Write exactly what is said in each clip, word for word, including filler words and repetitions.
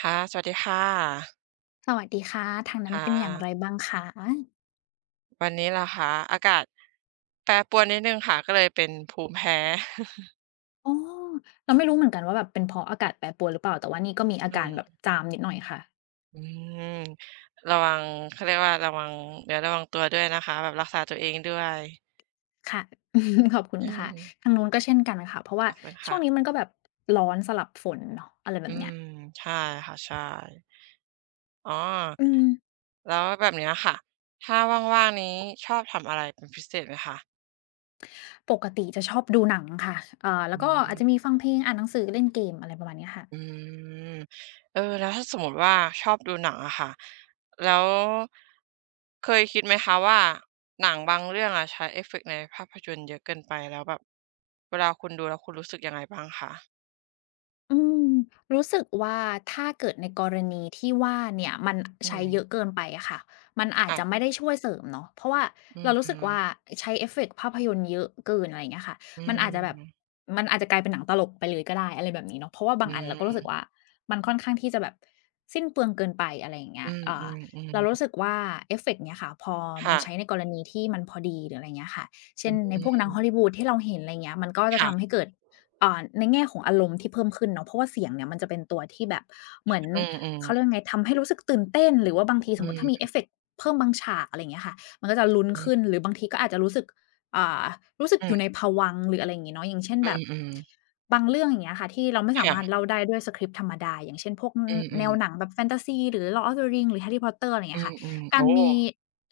ค่ะสวัสดีค่ะสวัสดีค่ะทางนั้นค่ะเป็นอย่างไรบ้างคะวันนี้เหรอคะอากาศแปรปรวนนิดหนึ่งค่ะก็เลยเป็นภูมิแพ้ อ๋อเราไม่รู้เหมือนกันว่าแบบเป็นเพราะอากาศแปรปรวนหรือเปล่าแต่ว่านี่ก็มีอาอืการแบบมจามนิดหน่อยค่ะ อืมระวังเขาเรียกว่าระวังเดี๋ยวระวังตัวด้วยนะคะแบบรักษาตัวเองด้วยค่ะ ขอบคุณอืมค่ะทางนู้นก็เช่นกันค่ะเพราะขว่าอบคุณช่ค่ะวงนี้มันก็แบบร้อนสลับฝนเนาะอะไรแบอืบเนี้มยใช่ค่ะใช่อ๋ออืมแล้วแบบเนี้ยค่ะถ้าว่างๆนี้ชอบทำอะไรเป็นพิเศษไหมคะปกติจะชอบดูหนังค่ะเอ่อแล้อืวก็อาจจะม มีฟังเพลงอ่านหนังสือเล่นเกมอะไรประมาณเนี้ยค่ะ อืมเออแล้วถ้าสมมติว่าชอบดูหนังอะค่ะแล้วเคยคิดไหมคะว่าหนังบางเรื่องอะใช้เอฟเฟกต์ในภาพยนตร์เยอะเกินไปแล้วแบบเวลาคุณดูแล้วคุณรู้สึกยังไงบ้างคะอืมรู้สึกว่าถ้าเกิดในกรณีที่ว่าเนี่ยมันอืใช้มเยอะเกินไปอะค่ะมันอาจจะไม่ค่ะได้ช่วยเสริมเนาะเพราะว่าอืมเราอืรู้สึกมว่าใช้เอฟเฟกต์ภาพยนตร์เยอะเกินอะไรอย่างเงี้ยค่ะอืมันอาจจะแบบมมันอาจจะกลายเป็นหนังตลกไปเลยก็ได้อะไรแบบนี้เนาะเพราะว่าอืบางอันเราก็รู้สึกมว่ามันค่อนข้างที่จะแบบสิ้นเปลืองเกินไปอะไรอย่างเงี้อืยมอือ่ามอืเรารู้มสึกว่าเอฟเฟกต์เนี่ยค่ะพอมันค่ะใช้ในกรณีที่มันพอดีหรืออะไรเงี้ยค่ะอืเช่นในพวกหนังฮอลมลีวูดที่เราเห็นอะไรเงี้ยมันก็จะทำให้ค่ะเกิด อ่าในแง่ของอารมณ์ที่เพิ่มขึ้นเนาะเพราะว่าเสียงเนี่ยมันจะเป็นตัวที่แบบเหมือนอืมอืมเขาเรียกว่าไงทำให้รู้สึกตื่นเต้นหรือว่าบางทีสอืมมุติถ้ามีเอมฟเฟกต์เพิ่มบางฉากอะไรอย่างเงี้ยค่ะมันก็จะลุ้นอืขึ้นมหรือบางทีก็อาจจะรู้สึกอ่ารู้สึกออืยู่ในภวังค์หรืออะไรอย่างงี้เนาะอย่างเช่นมแบบอืมบางเรื่องอย่างเงี้ยค่ะที่เราไม่สามารถค่ะเล่าได้ด้วยสคริปต์ธรรมดาอย่างเช่นพวกอือืมแนมวหนัๆงแบบแฟนตาซีหรือ Lord of the Rings หรือ Harry Potter อะไรอย่างอืเงี้ยค่ะมๆกาโอ้รมี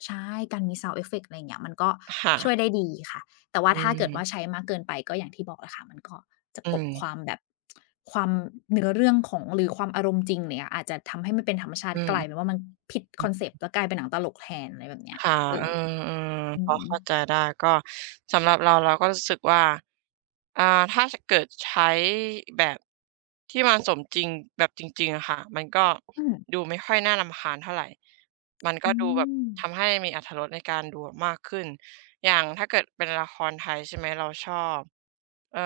ใช่การมี Sound effect อะไรอย่างเงี้ยมันก็ค่ะช่วยได้ดีค่ะแต่ว่าอืถ้าเกิดว่ามใช้มากเกินไปก็อย่างที่บอกแหละค่ะมันก็ จะอืกลบมความแบบความเนื้อเรื่องของหรือความอารมณ์จริงเนี่ยอาจจะทำให้มันเป็นธรรมชาอืติมกลายเป็นๆ ว่ามันผิดคอนเซปต์แล้วกลายเป็นหนังตลกแทนอะไรแบบเนี้ยค่ะเออือมอืๆพอมเข้าใจได้ก็สำหรับเราเราก็รู้สึกว่า อ่าถ้าชเกิดใช้แบบที่มันสมจริงแบบจริงๆอะค่ะมันก็อืมดูไม่ค่อยน่ารำคาญเท่าไรมันก็อืดูแบบมทำให้มีอรรถรสในการดูอะมากขึ้นอย่างถ้าเกิดเป็นละครไทยใช่ไหมเราชอบเอ่อ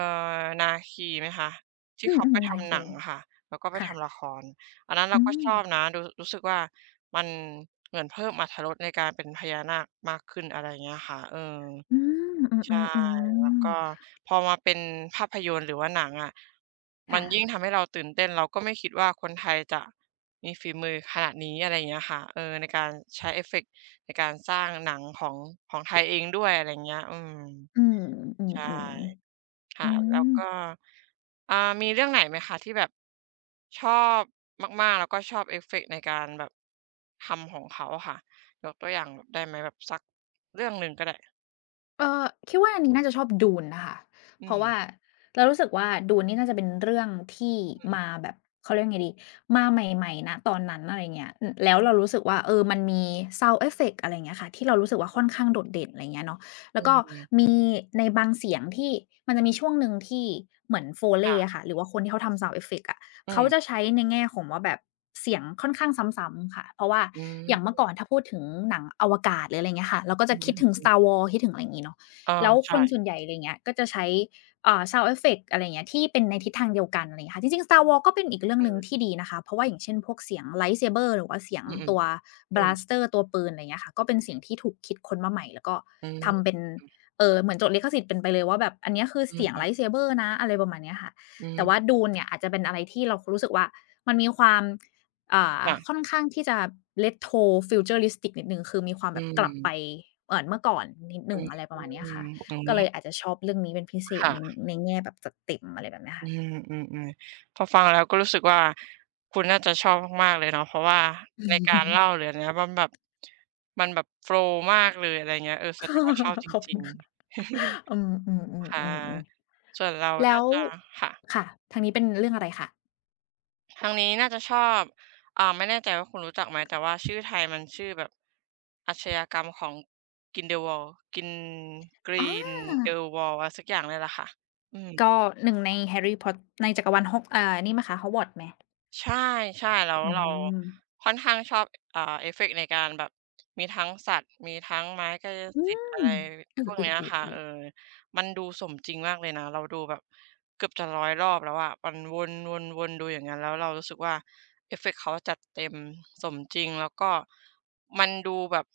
นาคีไหมคะที่อืเขาไปมๆนาทำหนัคีงอะค่ะแล้วก็ไปค่ะทำละครอันนั้นเราอืก็ชมอบนะรู้รู้สึกว่ามันเหมือนเพิ่มอรรถรสในการเป็นพญานาคมากขึ้นอะไรอย่างเงี้ยค่ะเออ อืมอืใช่อแล้วก็ๆๆพอมาเป็นภาพยนตร์หรือว่าหนังอะมันค่ะยิ่งทำให้เราตื่นเต้นเราก็ไม่คิดว่าคนไทยจะมีฝีมือขนาดนี้อะไรอย่างเงี้ยค่ะเออในการใช้เอฟเฟกต์ในการสร้างหนังของของไทยเองด้วยอะไรอย่างเงี้ยอืมอืมอืใชอ่ๆอืค่ะแล้วม ก็อ่ามีเรื่องไหนไหมคะที่แบบชอบมากๆแล้วก็ชอบเอฟเฟกต์ในการแบบทำของเขาอะค่ะยกตัวอย่างแบบได้ไหมแบบสักเรื่องหนึ่งก็ได้เออคิดว่าอันนี้น่าจะชอบ Dune นะคะอืเพมราะว่าเรารู้สึกว่า Dune นี่น่าจะเป็นเรื่องที่อืมาอแบบเขาเรียกไงดีมาใหม่ๆณตอนนั้นอะไรเงี้ยอือแล้วเรารู้สึกว่าเออมันมีซ o ว n d เอฟเฟกต์อะไรเงี้ยค่ะที่เรารู้สึกว่าค่อนข้างโดดเด่นอะไรเงี้ยเนาะอืแล้วก็มมีในบางเสียงที่มันจะมีช่วงหนึ่งที่เหมือน Foley ค่ะ อะค่ะหรือว่าคนที่เขาทำซวเอฟเฟกต์อะ อืเขามจะใช้ในแง่ของว่าแบบเสียงค่อนข้างซ้ำๆค่ะเพราะว่าอืมอย่างเมื่อก่อนถ้าพูดถึงหนังอวกาศหรืออะไรอย่างเงี้ยค่ะเราก็อืจะคิดถึง ม Star Wars คิดถึงอะไรอย่างงี้เนาะเออแล้วคใช่นส่วนใหญ่อะไรอย่างเงี้ยก็จะใช้อ่าซาวด์เอฟเฟกต์อะไรอย่างเงี้ยที่เป็นในทิศทางเดียวกันอะไรอย่างเงี้ยค่ะจริงๆ Star Wars ก็เป็นอีกเรื่องอืหนึ่งมที่ดีนะคะเพราะว่าอย่างเช่นพวกเสียง Lightsaber หรือว่าเสียงอือตัว ๆอืม blaster ตัวปืนอะไรอย่างเงี้ยค่ะก็เป็นเสียงที่ถูกคิดค้นมาใหม่แล้วก็อืมทำเป็นเอ่อเหมือนจดลิขสิทธิ์เป็นไปเลยว่าแบบอันเนี้ยคืออืเสียง ม Lightsaber นะอะไรประมาณเนี้ยค่ะ อืแต่ว่ามดูนเนี่ยอาจจะเป็นอะไรที่เรารู้สึกว่ามันมีความอ่าค่ค่ะอนข้างที่จะ Retro Futuristic นิดหนึ่งคือมีความอืแบบกลับไปมเหมือนเมื่อก่อนนิดหอืนึ่งมอะไรประมาณเนี้อืยค่ะก็มเลยอาจจะชอบเรื่องนี้เป็นพิเศษในค่ะในแง่แบบจัดเต็มอะไรแบบเนี้ยอืค่ะ มอืมๆพอฟังแล้วก็รู้สึกว่าคุณน่าจะชอบมากๆเลยเนาะเพราะว่าในการเล่า หรืออะไรเงี้ยมันแบบมันแบบโฟลว์มากเลยอะไรเงี้ยเออแสดงว่าชอบจขอบริคุงณค่ะๆ อื ค่ะมๆๆๆส่วนเราๆแล้น่าวจะค่ะ ค่ะทางนี้เป็นเรื่องอะไรคะทางนี้น่าจะชอบอ่าไม่แน่ใจว่าคุณรู้จักไหมแต่ว่าชื่อไทยมันชื่อแบบอาชญากรรมของ Grindelwald Grin อา Grindelwald อะไรสักอย่างเนี่ยแหละค่ะอืม ก็หนึ่งใน Harry p o t ในจักรวาลฮอกอ่านี่ไหมคะ Hogwarts ไหมใช่ๆแล้วอืเรามค่อนข้างชอบอ่าเอฟเฟกต์ในการแบบมีทั้งสัตว์มีทั้งไม้กายอืสิทธิ์มอะไรเอพวกเนี้ยอค่ะเอๆอๆๆ มันดูสมจริงมากเลยนะเราดูแบบเกือบจะร้อยรอบแล้วอะมันวนๆๆดูอย่างงั้นแล้วเรารู้สึกว่าเอฟเฟกต์เขาจัดเต็มสมจริงแล้วก็มันดูแบบ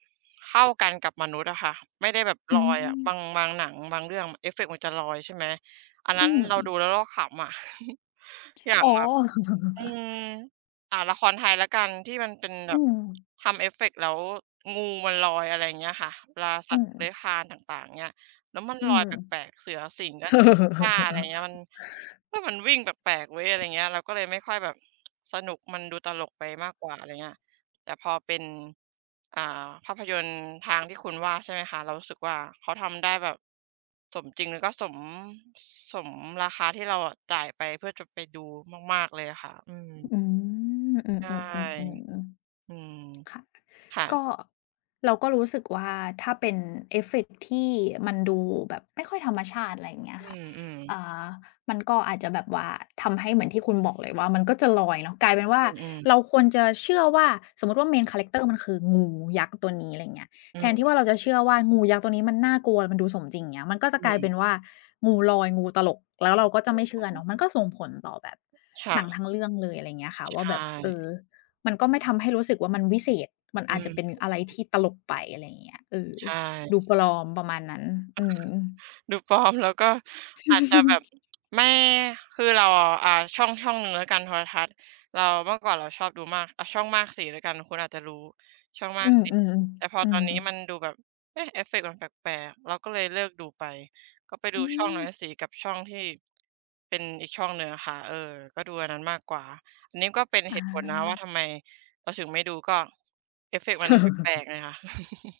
เข้ากันกับมนุษย์อะค่ะไม่ได้แบบอืลอยอะบางมบางหนังบางเรื่องเอฟเฟกต์มันจะลอยใช่ไหมอันอืนั้นมเราดูแล้วเราขำอะ อย่างอ๋อแบบ อืมอ่าละครไทยแล้วกันที่มันเป็นแบอืบมทำเอฟเฟกต์แล้วงูมันลอยอะไรอย่างเงี้ยค่ะเวลาสัอืตมว์เลื้อยคลานต่างๆเงี้ยแล้วมันอืลอยมแปลกๆเสือสิงกับชิง้าอะไรเงี้ยมันเฮ้ยมันวิ่งแปลกๆเว้ยอะไรเงี้ยเราก็เลยไม่ค่อยแบบสนุกมันดูตลกไปมากกว่าอะไรเงี้ย แต่พอเป็นอ่าภาพยนตร์ทางที่คุณว่าใช่ไหมคะเรารู้สึกว่าเขาทำได้แบบสมจริงแล้วก็สมสมราคาที่เราอะจ่ายไปเพื่อจะไปดูมากๆเลยอะค่ะอืมอืมอืมใช่อืมๆๆๆ อืมค่ะค่ะก็เราก็รู้สึกว่าถ้าเป็นเอฟเฟกต์ที่มันดูแบบไม่ค่อยธรรมชาติอะไรอย่างเงี้ยอืค่ะมอ่ามันก็อาจจะแบบว่าทำให้เหมือนที่คุณบอกเลยว่ามันก็จะลอยเนาะกลายเป็นว่าๆอือเราควรจะเชื่อว่าสมมุติว่า Main Character มันคืองูยักษ์ตัวนี้อะไรอย่างเงี้ยๆอืแทนที่มว่าเราจะเชื่อว่างูยักษ์ตัวนี้มันน่ากลัวมันดูสมจริงอย่างเงี้ยมันก็จะกๆลายเป็นว่างูลอยงูตลกแล้วเราก็จะไม่เชื่ออืเนาะมันมก็ส่งผลต่อแบบหนังค่ะทั้งเรื่องเลยอะไรอย่างเงี้ยค่ะใชว่าแบบเออ ่มันก็ไม่ทำให้รู้สึกว่ามันวิเศษ มันอือาจจะเป็นมอะไรที่ตลกไปอะไรอย่างเงี้ยเออใชดู่ ปลอมประมาณนั้นอืม ดูปลอมแล้วก็อาจจะแบบ ไม่คือเราอะอ่าช่องช่องหนึ่งแล้วกันโทรทัศน์เราเมื่อก่อนเราชอบดูมากเอาช่องมากสีแล้วกันคุณอาจจะรู้ช่องมาอืกมสีๆแต่พอๆอืตอนมนี้มันดูแบบเอ๊ะเอฟเฟกต์มันแปลกๆเราก็เลยเลิกดูไปก็ไปดูอืช่องมน้อยสีกับช่องที่เป็นอีกช่องหนึ่งอะค่ะเออก็ดูอันนั้นมากกว่าอันนี้ก็เป็นเหตุผลอา นะว่าทำไมเราถึงไม่ดูก็เอฟเฟกต์มันแปลกๆไงคะ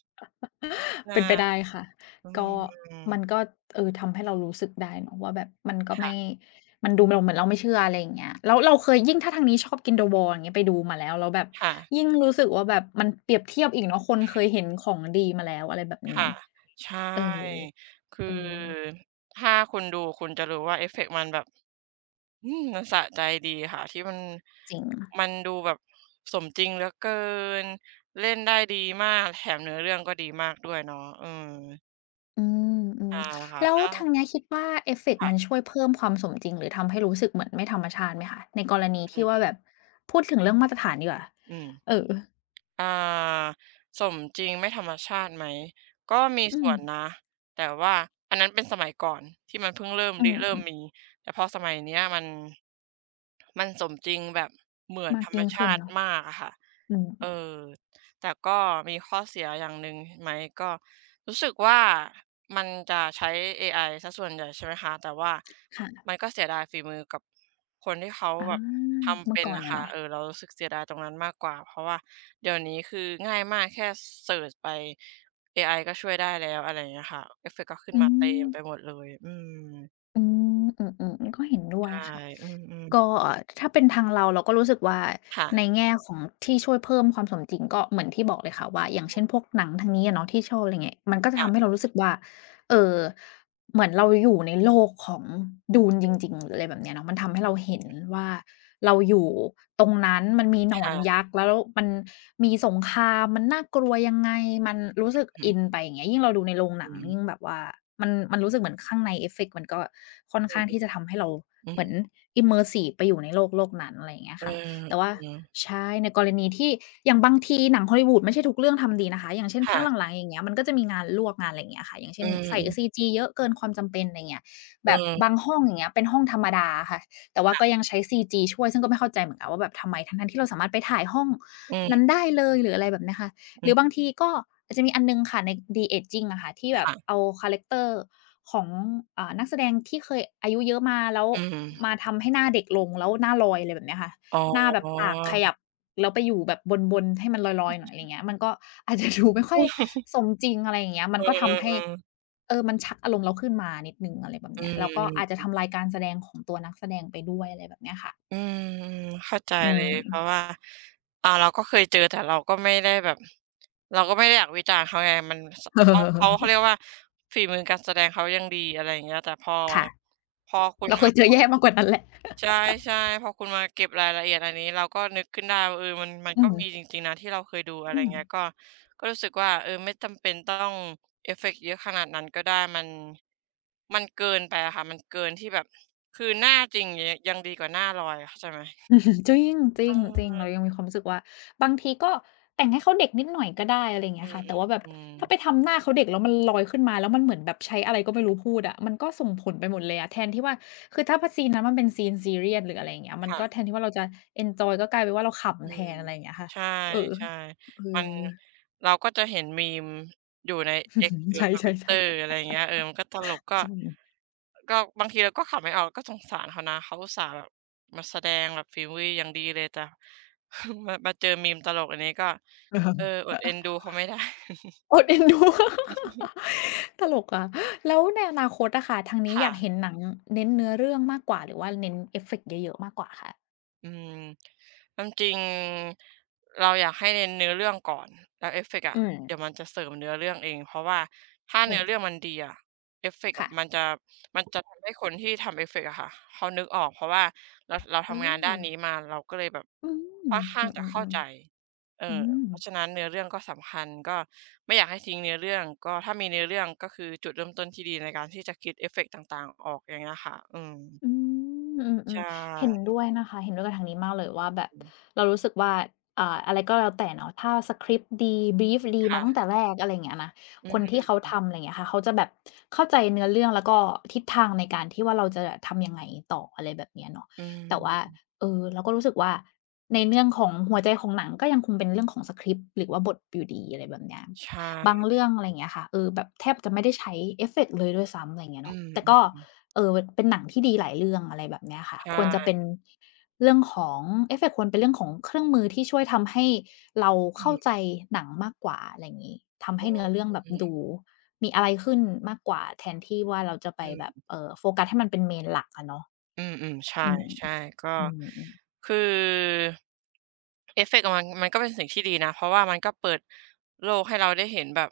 เป็นไปได้ใช่ค่ะ อืก็มมันก็เออทำให้เรารู้สึกได้เนาะว่าแบบมันก็ไม่ ค่ะมันดูเราเหมือนเราไม่เชื่ออะไรอย่างเงี้ยแล้วเราเคยยิ่งถ้าทางนี้ชอบกิน The Wall อย่างเงี้ยไปดูมาแล้วแล้วแบบค่ะ ยิ่งรู้สึกว่าแบบมันเปรียบเทียบอีกเนาะคนเคยเห็นของดีมาแล้วอะไรแบบนี้ค่ะใชเออ่คืเอออถ้าคุณดูคุณจะรู้ว่าเอฟเฟกต์มันแบบอืมมันสะใจดีค่ะที่มันจริง มันดูแบบสมจริงเหลือเกินเล่นได้ดีมากแถมเนื้อเรื่องก็ดีมากด้วยเนาะเอออืมอืมใช่ค่ะแล้วแล้ทางเนี้ยคิดว่าเอวฟเฟกต์มันค่ะช่วยเพิ่มความสมจริงหรือทำให้รู้สึกเหมือนไม่ธรรมชาติไหมคะในกรณีที่ว่าอือแบบพูดถึงเรื่องมาตรฐานดีกว่าอืม เอออ่าสมจริงไม่ธรรมชาติไหมก็มีอืส่มวนนะแต่ว่าอันนั้นเป็นสมัยก่อนที่มันเพิ่งเริ่มอืริเริ่มมีมแต่พอสมัยเนี้ยมันมันสมจริงแบบเหมือๆนมากธรรมยิ่งขึ้ชานติเนาะมากอะค่ะอืมเออ แต่ก็มีข้อเสียอย่างหนึ่งไหมก็รู้สึกว่ามันจะใช้เอไอเสียส่วนใหญ่ใช่ไหมคะแต่ว่าค่ะมันก็เสียดายฝีมือกับคนที่เขาอาแบบทำเมื่อเป็นก่อนอะอะค่ะเนาะเออเรารู้สึกเสียดายตรงนั้นมากกว่าเพราะว่าเดี๋ยวนี้คือง่ายมากแค่เซิร์ชไปเอไอก็ช่วยได้แล้วอะไรอย่างเงี้ยค่ะเอฟเฟกต์ก็ขึ้นอืมาเต็มมไปหมดเลยอืมอืมอือๆก็เห็นด้วยใช่ค่ะอืมก็ถ้าเป็นทางเราเราก็รู้สึกว่าๆค่ะในแง่ของที่ช่วยเพิ่มความสมจริงก็เหมือนที่บอกเลยค่ะว่าอย่างอืเช่นพมวกหนังทางนี้อะเนาะที่ชอบอะไรเงี้ยมันก็จะทำให้เราค่ะรู้สึกว่าเอ่อ เหมือนเราอยู่ในโลกของดูนจริงๆหรืออะไรแบบเนี้ยเนาะมันทำให้เราเห็นว่าเราอยู่ตรงนั้นมันมีหนอนยักษ์แล้วมันมีสงครามมันน่ากลัวยังไงมันรู้สึกๆอืออินไปอย่างเงี้ยยิ่งเราดูในโรงหอืนังมยิ่งแบบว่ามันมันรู้สึกเหมือนข้างในเอฟเฟกต์มันก็ค่อนข้างที่อือจะทำให้เราอืเหมือน ม immersive ไปอยู่ในโลกโลกนั้นอะไรอย่างเงี้ยเออค่ะ แต่ว่าอือใช่ในกรณีที่อย่างบางทีหนังฮอลลีวูดไม่ใช่ทุกเรื่องทำดีนะคะอย่างเช่นพักค่ะหลังๆอย่างเงี้ยมันก็จะมีงานลวกงานอะไรอย่างเงี้ยค่ะอย่างเช่อืนใส่มซีจีเยอะเกินความจำเป็นอะไรเงี้ยๆแบบเอบางอห้องอย่างเงี้ยเป็นห้องธรรมดาค่ะแต่ว่าก็ยังใช้ซีจ g ช่วยซึ่งก็ไม่เข้าใจเหมือนกันว่าแบบทำไมทั้งๆที่เราสามารถไปถ่ายห้องอืนั้นม ได้เลยหรืออะไรแบบเนี้ยค่ะหอืรือบามงทีก็อาจจะมีอันหนึ่งค่ะใน de-aging อะค่ะที่แบบค่ะเอาคาแรกเตอร์ของอ่านักแสดงที่เคยอายุเยอะมาแล้วอืมมาทำให้หน้าเด็กลงแล้วหน้าลอยอะไรแบบเนี้ยค่ะ อ๋อหน้าแบบปากขยับแล้วไปอยู่แบบบนๆให้มันลอยๆหน่อยอะไรเงี้ยมันก็ อาจจะดูไม่ค่อยสมจริงอะไรอย่างเงี้ยมัเอนก็ทำให้อๆๆเออมันชักอารมณ์เราขึ้นมานิดหนึ่งอะไรแบบอเนี้ยแล้วก็อาจจะืมทำลายการแสดงของตัวนักแสดงไปด้วยอะไรแบบเนี้ยค่ะอืมเข้าใจอืเลม ยเพราะว่าอ่า เราก็เคยเจอแต่เราก็ไม่ได้แบบ เราก็ไม่ได้อยากวิจารณ์เขาไงมันสเขาเขาเขาเรียก ว่าฝีมือการแสดงเขายังดีอะไรอย่างเงี้ยแต่พอค่ะพอคุณเราเคมายเจพูอด แย่มากกว่านั้นแหละใช่ๆพอคุณมาเก็บรายละเอียดอันนี้เราก็นึกขึ้นได้ว่าเออมันมันอืก็มีจมริงๆนะที่เราเคยดูอะไรอืม เงี้ยก็ก็รู้สึกว่าเออไม่จำเป็นต้องเอฟเฟกต์เยอะขนาดนั้นก็ได้มันมันเกินไปอะค่ะมันเกินที่แบบคือหน้าจริงอย่างเงี้ยยังดีกว่าหน้าลอยเข้าใจไหม จริงจเริงจริงออเรายังมีความรู้สึกว่าบางทีก็แต่งให้เขาเด็กนิดหน่อยก็ได้อะไรอย่างเงี้อืยอค่ะแต่ว่าแบบๆอืมถ้าไปทำหน้าเขาเด็กแล้วมันลอยขึ้นมาแล้วมันเหมือนแบบใช้อะไรก็ไม่รู้พูดอะมันก็ส่งผลไปหมดเลยอะแทนที่ว่าคือถ้าพซีนนั้นมันเป็นซีนซีเรียสหรืออะไรอย่างเงี้ยมันค่ะ ก็แทนที่ว่าเราจะเอนจอยก็กลายเป็นว่าเราอืขำแทมนอะไรอย่างเงี้ยค่ะใชเออ่เอๆมัอ นเราก็จะเห็น meme อยู่ใน เอ็กซ์ ห รือ ใช่ ทวิตเตอร์ อะๆไรอย่างเงี้ยเออมันก็ตลกก็ๆจริง ก็บางทีเราก็ขำไม่ออกก็สงสารเขานะเขาอุตส่าห์แบบมาแสดงแบบฝีมืออย่างดีเลยแต่ มามาเจอ มีม ตลกอันนี้ก็เอออดเอ็น ดูเขาไม่ได้ อดเอ็นดู ตลกอะแล้วในอนาคตอะค่ะทางนี้อค่ะ ยากเห็นหนังเน้นเนื้อเรื่องมากกว่าหรือว่าเน้นเอฟเฟกต์เยอะๆมากกว่าคะอืมความจริงเราอยากให้เน้นเนื้อเรื่องก่อนแล้วเอฟเฟกต์อะอืมเดี๋ยวมันจะเสริมเนื้อเรื่องเองเพราะว่าถ้าเนื้อเรื่อเอองมันดีอะเอฟเฟกต์อะมันค่ะจะมันจะทำให้คนที่ทำเอฟเฟกต์อะค่ะเขานึกออกเพราะว่าเราเราเอทำงานด้านอนี้มาเราก็เลยแบบอืค่มอนข้าอืงอจะเข้าใจๆเออๆอืม เพราะฉะนั้นเนื้อเรื่องก็สำคัญก็ไม่อยากให้ทิ้งเนื้อเรื่องก็ถ้ามีเนื้อเรื่องก็คือจุดเริ่มต้นที่ดีในการที่จะคิดเอฟเฟกต์ต่างๆออกอย่างเงี้ยค่ะอืมอืมอืใชมๆเห็น่ด้วยนะคะเห็นด้วยกับทางนี้มากเลยว่าแบบเรารู้สึกว่าอ่าอะไรก็แล้วแต่เนาะถ้าสคริปต์ดีบีฟดีมาตั้งค่ะแต่แรกอะไรอย่างเงี้ยนะอืคนม ที่เขาทำอะไรอย่างเงี้ยค่ะเขาจะแบบเข้าใจเนื้อเรื่องแล้วก็ทิศทางในการที่ว่าเราจะทำยังไงต่ออะไรแบบเนี้ยเนาะอืแต่ว่ามเออเราก็รู้สึกว่าในเรื่องของหัวใจของหนังก็ยังคงเป็นเรื่องของสคริปต์หรือว่าบทอยู่ดีอะไรแบบเนี้ยใชบาง่เรื่องอะไรอย่างเงี้ยค่ะเออแบบแทบจะไม่ได้ใช้เอฟเฟกต์เลยด้วยซ้ำอะไรอย่างเงี้ยอืเนาะมแต่ก็ เออเป็นหนังที่ดีหลายเรื่องอะไรแบบเนี้ยๆค่ะควรจะใช่เป็นเรื่องของเอฟเฟกต์ควรเป็นเรื่องของเครื่องมือที่ช่วยทำให้เราอืเข้ามใจหนังมากกว่าอะไรอย่างงี้ทำให้เนื้อเรื่องแบบดูมีอะไรขึ้นมากกว่าแทนที่ว่าเราจะๆไปอืแบบมเอ่อโฟกัสให้มันเป็น Main หลักอะเนาะอืมๆใช่อืมใช่ก็อืมๆคือเอฟเฟกต์อะมันมันก็เป็นสิ่งที่ดีนะเพราะว่ามันก็เปิดโลกให้เราได้เห็นแบบ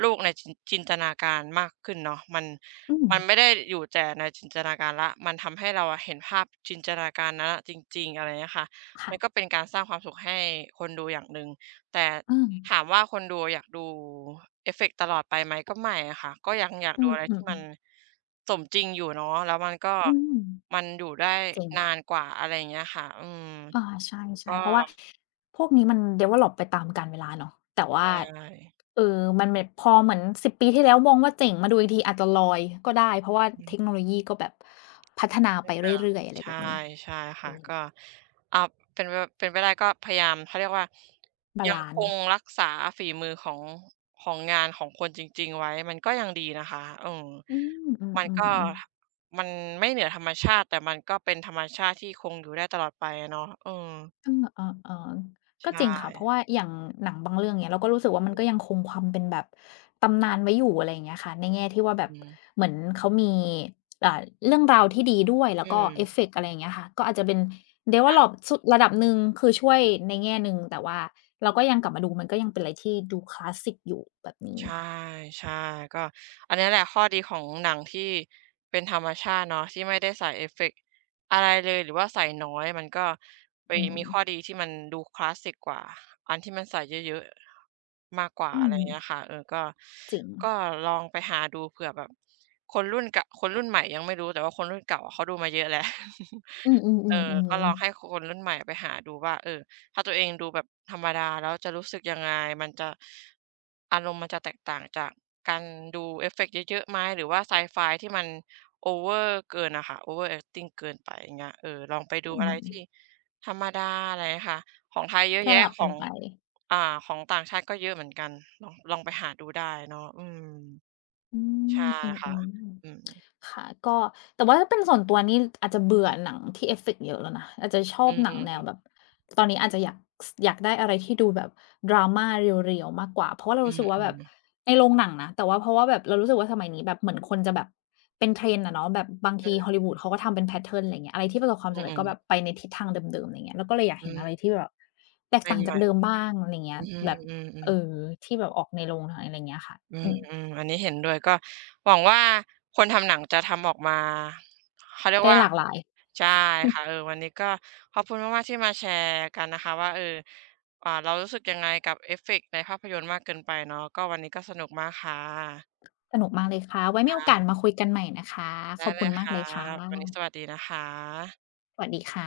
โลกในจินจินตนาการมากขึ้นเนาะมันอืมมันไม่ได้อยู่แต่ในจินตนาการแล้วมันทำให้เราอะเห็นภาพจินตนาการนั้นอะจริงๆอะไรเงี้ยค่ะมันก็ค่ะเป็นการสร้างความสุขให้คนดูอย่างหนึ่ง แต่เออถามว่าคนดูอยากดูเอฟเฟกต์ตลอดไปไหมก็ไม่อะค่ะก็ยังอยากอืดูอะไรที่มมันๆสมจริงอยู่เนาะแล้วมันก็ๆอืมมันอยู่ได้จริงนาค่ะ นกว่าอะไรอย่างเงี้ยค่ะอืมอาใช่ก็ๆเพราะว่าพวกนี้มัน develop ไปตามกาลเวลาเนาะแต่ว่าใชเอ่อมันแบบพอเหมือนสิบปีที่แล้วมองว่าเจ๋งมาดูอีกทีอาจจะลอยก็ได้เพราะว่าเทค่ โนโลยีก็แบบพัฒนาไปเรื่อยๆอะไรแบใช่บนี้ใช่เอค่ะอก็อ่าเป็นไปเป็นไปได้ก็พยายามเขาเรียกว่าบายังลัคนซ์ไหมงรักษาฝีมือของของงานของคนจริงๆไว้มันก็ยังดีนะคะเอออืมอืมันมก็ๆ มันไม่เหนือธรรมชาติแต่มันก็เป็นธรรมชาติที่คงอยู่ได้ตลอดไปอะเนาะเออเออๆๆก็จใช่ริงค่ะเพราะว่าอย่างหนังบางเรื่องเงี้ยเราก็รู้สึกว่ามันก็ยังคงความเป็นแบบตำนานไว้อยู่อะไรอย่างเงี้ยค่ะในแง่ที่ว่าแบบอืมเหมือนเขามีอ่าเรื่องราวที่ดีด้วยแล้อืวก็เอฟม เฟกต์อะไรอย่างเงี้ยค่ะก็อาจจะเป็น develop สุดระดับหนึ่งคือช่วยในแง่หนึ่งแต่ว่าเราก็ยังกลับมาดูมันก็ยังเป็นอะไรที่ดูคลาสสิกอยู่แบบนี้ใช่ใช่ก็อันนี้แหละข้อดีของหนังที่เป็นธรรมชาติเนาะที่ไม่ได้ใส่เอฟเฟกต์อะไรเลยหรือว่าใส่น้อยมันก็ไปอืมีมข้อดีที่มันดูคลาสสิกกว่าอันที่มันใส่เยอะๆมากกว่าอือะไรอมย่างเงี้ยค่ะเออก็จริงก็ลองไปหาดูเผื่อแบบคนรุ่นเก่าคนรุ่นใหม่ยังไม่รู้แต่ว่าคนรุ่นเก่าอะเขาดูมาเยอะแล้ว อื เออก็อลๆอๆงให้ๆคนรุ่นใหม่ไปหาดูว่าเออ ถ้าตัวเองดูแบบธรรมดาแล้วจะรู้สึกยังไงมันจะอารมณ์มันจะแตกต่างจากการดูเอฟเฟกต์เยอะๆไหมหรือว่าไซไฟที่มันโอเวอร์เกินน่ะค่ะโอเวอร์แอกติงเกินไปอย่างเงี้ยเออลองไปดูอือะไรมที่ธรรมดาอะไรเงี้ยค่ะของไทยเยอะสแยะลับขกัอนงไป อ่าของต่างชาติก็เยอะเหมือนกันลองลองไปหาดูได้เนาะอืมอืมใช่อค่ะืมอืมๆค่ะก็แต่ว่าถ้าเป็นส่วนตัวนี่อาจจะเบื่อหนังที่เอฟเฟกต์เยอะแล้วนะอาจจะชออืบหนังแนอวแบบตอนนี้อาจจะอยากสอยากได้อะไรที่ดูแบบ drama เรียวๆมากกว่าเพราะว่าๆเราอืรู้สึกว่าแบมบๆในโรงหนังนะแต่ว่าเพราะว่าแบบเรารู้สึกว่าสมัยนี้แบบเหมือนคนจะแบบเป็น trend อะเนาะแบบบางที Hollywood เขาก็ทำเป็นแพตเทิร์นอะไรอย่างเงี้ยอะไรที่ประสบความสำเร็อืจอก็แบบไปๆในทิศทางเดิมๆอะไรอย่างเงี้ยเราก็เลยอยากอืเห็นอะไรมที่แบบแตๆกอืมต่างจาไม่กเดิมบ้างอะไรอย่างๆเงี้อืยแบบมเอๆๆ อที่แบบออกในโรงหนังอะไรอย่างเงี้ยค่ะอืมอืมอืมอันนี้เห็นด้วยก็หวังว่าคนทำหนังจะทำออกมาเขาเรียกได้ว่าหลากหลาย ใช่ค่ะเออวันนี้ก็ขอบคุณมากๆที่มาแชร์กันนะคะว่าเอออ่าเรารู้สึกยังไงกับเอฟเฟกต์ในภาพยนตร์มากเกินไปเนาะก็วันนี้ก็สนุกมากค่ะสนุกมากเลยค่ะ ไว้มีโอกาสมาคุยกันใหม่นะคะ ขได้อบเลคุยณคมากรัเลยค่บวันนี้สะ วัสดีนะคะสวัสดีค่ะ